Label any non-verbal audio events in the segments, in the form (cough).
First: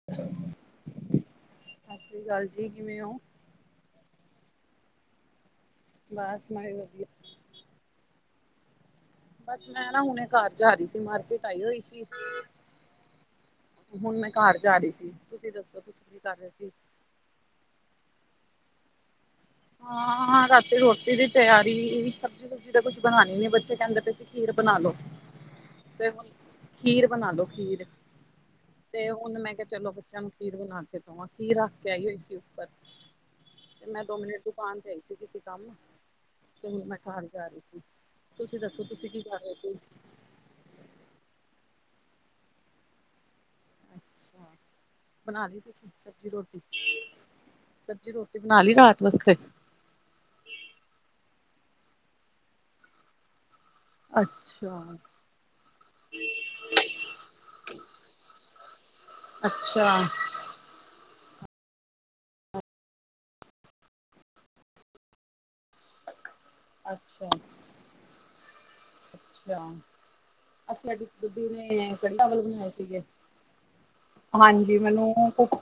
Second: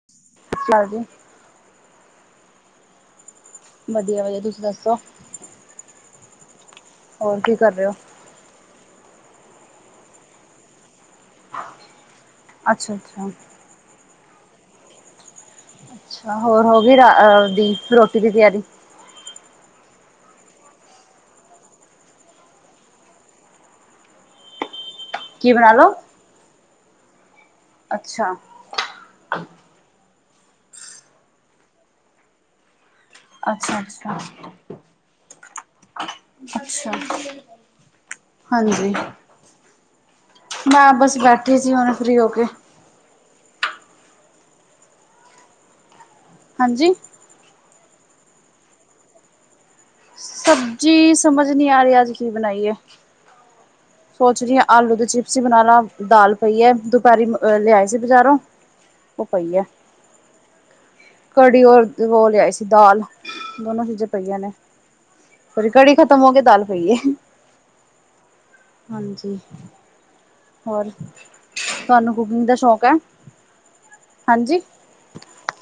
(inaudible) ਸਸਰੀ ਅਕਾਲ ਜੀ ਸਤਿ ਸ੍ਰੀ ਅਕਾਲ ਜੀ ਕਿਵੇਂ ਓ ਵਦੀਆ-ਵਦੀਆ ਤੁਸੀਂ ਦੱਸੋ ਬਾਸ ਮੈਂ ਵੀ ਵਦੀਆ। ਹੋਰ ਕੀ ਕਰ ਰਏ ਓਂ। ਬਸ ਮੈਂ ਨਾ ਹੁਨੇ ਘਰ ਜਾ ਰਈ ਸੀ ਮਾਰਕੀਟ ਆਈ ਹੋਈ ਸੀ। ਅੱਛਾ-ਅੱਛਾ। ਹੁਨ ਮੈਂ ਘਰ ਜਾ ਰਈ ਸੀ ਤੁਸੀਂ ਦੱਸੋ ਤੁਸੀਂ ਕੀ ਕਰ ਅੱਛਾ ਰਹੇ ਹੋਰ ਸੀ ਹੋਗੀ ਰਾ ਰਾਤ ਦੀ ਰੋਟੀ ਦੀ ਤਿਆਰੀ। ਹਾਂ-ਹਾਂ ਰਾਤੀ ਰੋਟੀ ਦੀ ਤਿਆਰੀ ਸਬਜੀ ਸਬਜ਼ੀ ਤਾਂ ਕੁਛ ਬਨਾਨੀ ਨੀ ਬੱਚੇ ਕੈਂਦੇ ਪਏ ਸੀ ਖੀਰ ਬਨਾ ਲੋ। ਕੀ ਬਨਾ ਲੋ? ਫੇਰ ਹੁਨ, ਖੀਰ ਬਨਾ ਲੋ ਖੀਰ। ਅੱਛਾ। ਤੇ ਹੁਨ ਮੈਂ ਕਿਆ ਚਲੋ ਬੱਚੇਆਂ ਨੂੰ ਖੀਰ ਬਨਾ ਕੇ ਦਵਾਂ ਖੀਰ ਰੱਖ ਕੇ ਆਈ ਹੋਈ ਸੀ ਉੱਪਰ। ਤੇ ਮੈਂ ਦੋ ਅੱਛਾ-ਅੱਛਾ। (unintelligible) ਆਈ ਸੀ ਕਿਸੇ ਕੰਮ ਅੱਛਾ ਮੈਂ ਖਾਨ ਜਾ ਰਈ ਸੀ, ਤੁਸੀਂ ਦੱਸੋ ਹਾਂਜੀ ਤੁਸੀਂ ਕੀ ਕਰ ਰਏ ਸੀ। ਮੈਂ ਬਸ ਬੈਠੀ ਸੀ ਹੁਨੇ ਫਰੀ ਹੋ ਕੇ। ਅੱਛਾ, ਬਨਾਲੀ ਤੁਸੀਂ ਸਬਜ਼ੀ ਰੋਟੀ। ਹਾਂਜੀ ਸਬਜ਼ੀ ਰੋਟੀ ਬਨਾਲੀ ਰਾਤ ਵਾਸਤੇ। ਸਬਜ਼ੀ ਸਮਝ ਨੀ ਆ ਰੇਆ ਅੱਜ ਕੀ ਬਨਾਈਏ। ਸੋਚ ਰਈ ਆਂ ਅੱਛਾ ਆਲੂ ਦੇ ਚਿਪਸ ਈ ਬਨਾਲਾ ਦਾਲ ਪਈ ਐ ਦੁਪੈਰੀ ਅ ਲਿਆਏ ਸੀ ਬਜ਼ਾਰੋਂ। ਉਹ ਪਈ ਹੈ ਅੱਛਾ। ਕੜੀ ਔਰ ਓ ਲਿਆਈ ਸੀ ਦਾਲ, ਦੋਨੋਂ ਚੀਜ਼ਾਂ ਪਈਆਂ ਨੇ। ਫਿਰ ਕੜੀ ਖ਼ਤਮ ਹੋਗੀ, ਦਾਲ ਪਈ ਐ। ਅੱਛਾ ਹਾਂਜੀ। ਅੱਛਾ ਹੋਰ ਅਸੀਂ ਅੱਜ ਦਿਨੇ ਤੁਹਾਨੂੰ ਕੜੀ ਚਾਵਲ ਕੁਕਿੰਗ ਦਾ ਬਨਾਏ ਸ਼ੌਕ ਹੈ ਸੀਗੇ। ਹਾਂਜੀ ਮੈਨੂੰ ਭੁਖ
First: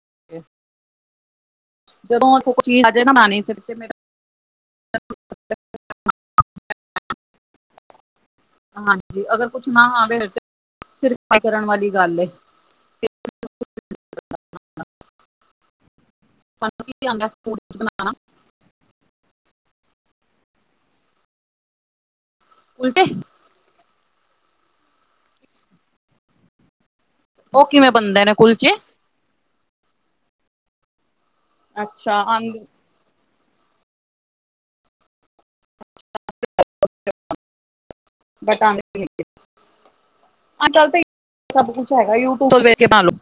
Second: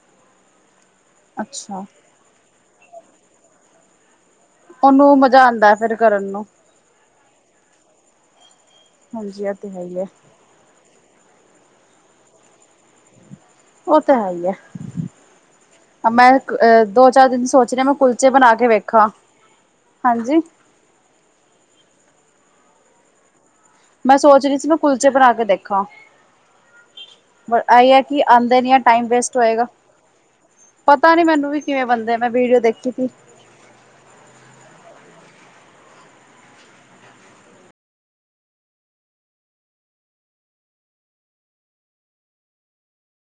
(inaudible) ਅੱਛਾ। ਜੋ ਕੋਈ ਚੀਜ ਆਜੇ ਨਾ ਮੈਂ ਨੀ ਫਿਰ ਮੇਰਾ ਓਨੂੰ ਮਜ਼ਾ ਆਂਦਾ ਫਿਰ ਕਰਨ ਨੂੰ। ਹਾਂਜੀ, ਅਗਰ ਇਹ ਕੁਛ ਤੇ ਹੈ ਨਾ ਹੀ ਹੈ ਆਵੇ ਸਿਰ (unintelligible) ਕਰਨ ਵਾਲੀ ਗੱਲ ਏ। ਓ ਤੇ ਹੈਈ ਐ, ਆ ਮੈਂ ਅਹ ਤੁਹਾਨੂੰ ਕੀ ਆਂਦਾ ਦੋ-ਚਾਰ ਦਿਨ ਸੋਚ ਕੁਲਚੇ ਰਈ ਆਂ ਮੈਂ ਬਣਾਣਾ ਕੁਲਚੇ ਬਨਾ ਕੇ ਵੇਖਾਂ, ਹਾਂਜੀ। ਉਲਟੇ ਮੈਂ ਸੋਚ ਰਈ ਸੀ ਮੈਂ ਕੁਲਚੇ ਬਨਾ ਕੇ ਦੇਖਾਂ। ਉਹ ਕਿਵੇਂ ਐਈ ਐ ਕੇ ਬਣਦੇ ਨੇ ਆਂਦੇ ਨੀ ਕੁਲਚੇ ਆ ਟਾਈਮ ਵੇਸਟ ਹੋਏਗਾ, ਪਤਾ ਨੀ ਮੈਨੂੰ ਵੀ ਕਿਵੇਂ ਬਨਦੇ ਅੱਛਾ ਮੈਂ ਵੀਡੀਓ ਆਂਦੇ ਦੇਖੀ ਤੀ। (inaudible) ਅੱਜ-ਕੱਲ ਤਾਂ ਸਬ ਕੁਛ ਹੈਗਾ ਯੂਟਿਊਬ ਤੋਂ ਵੇਖ ਕੇ ਪਾ ਲੋ।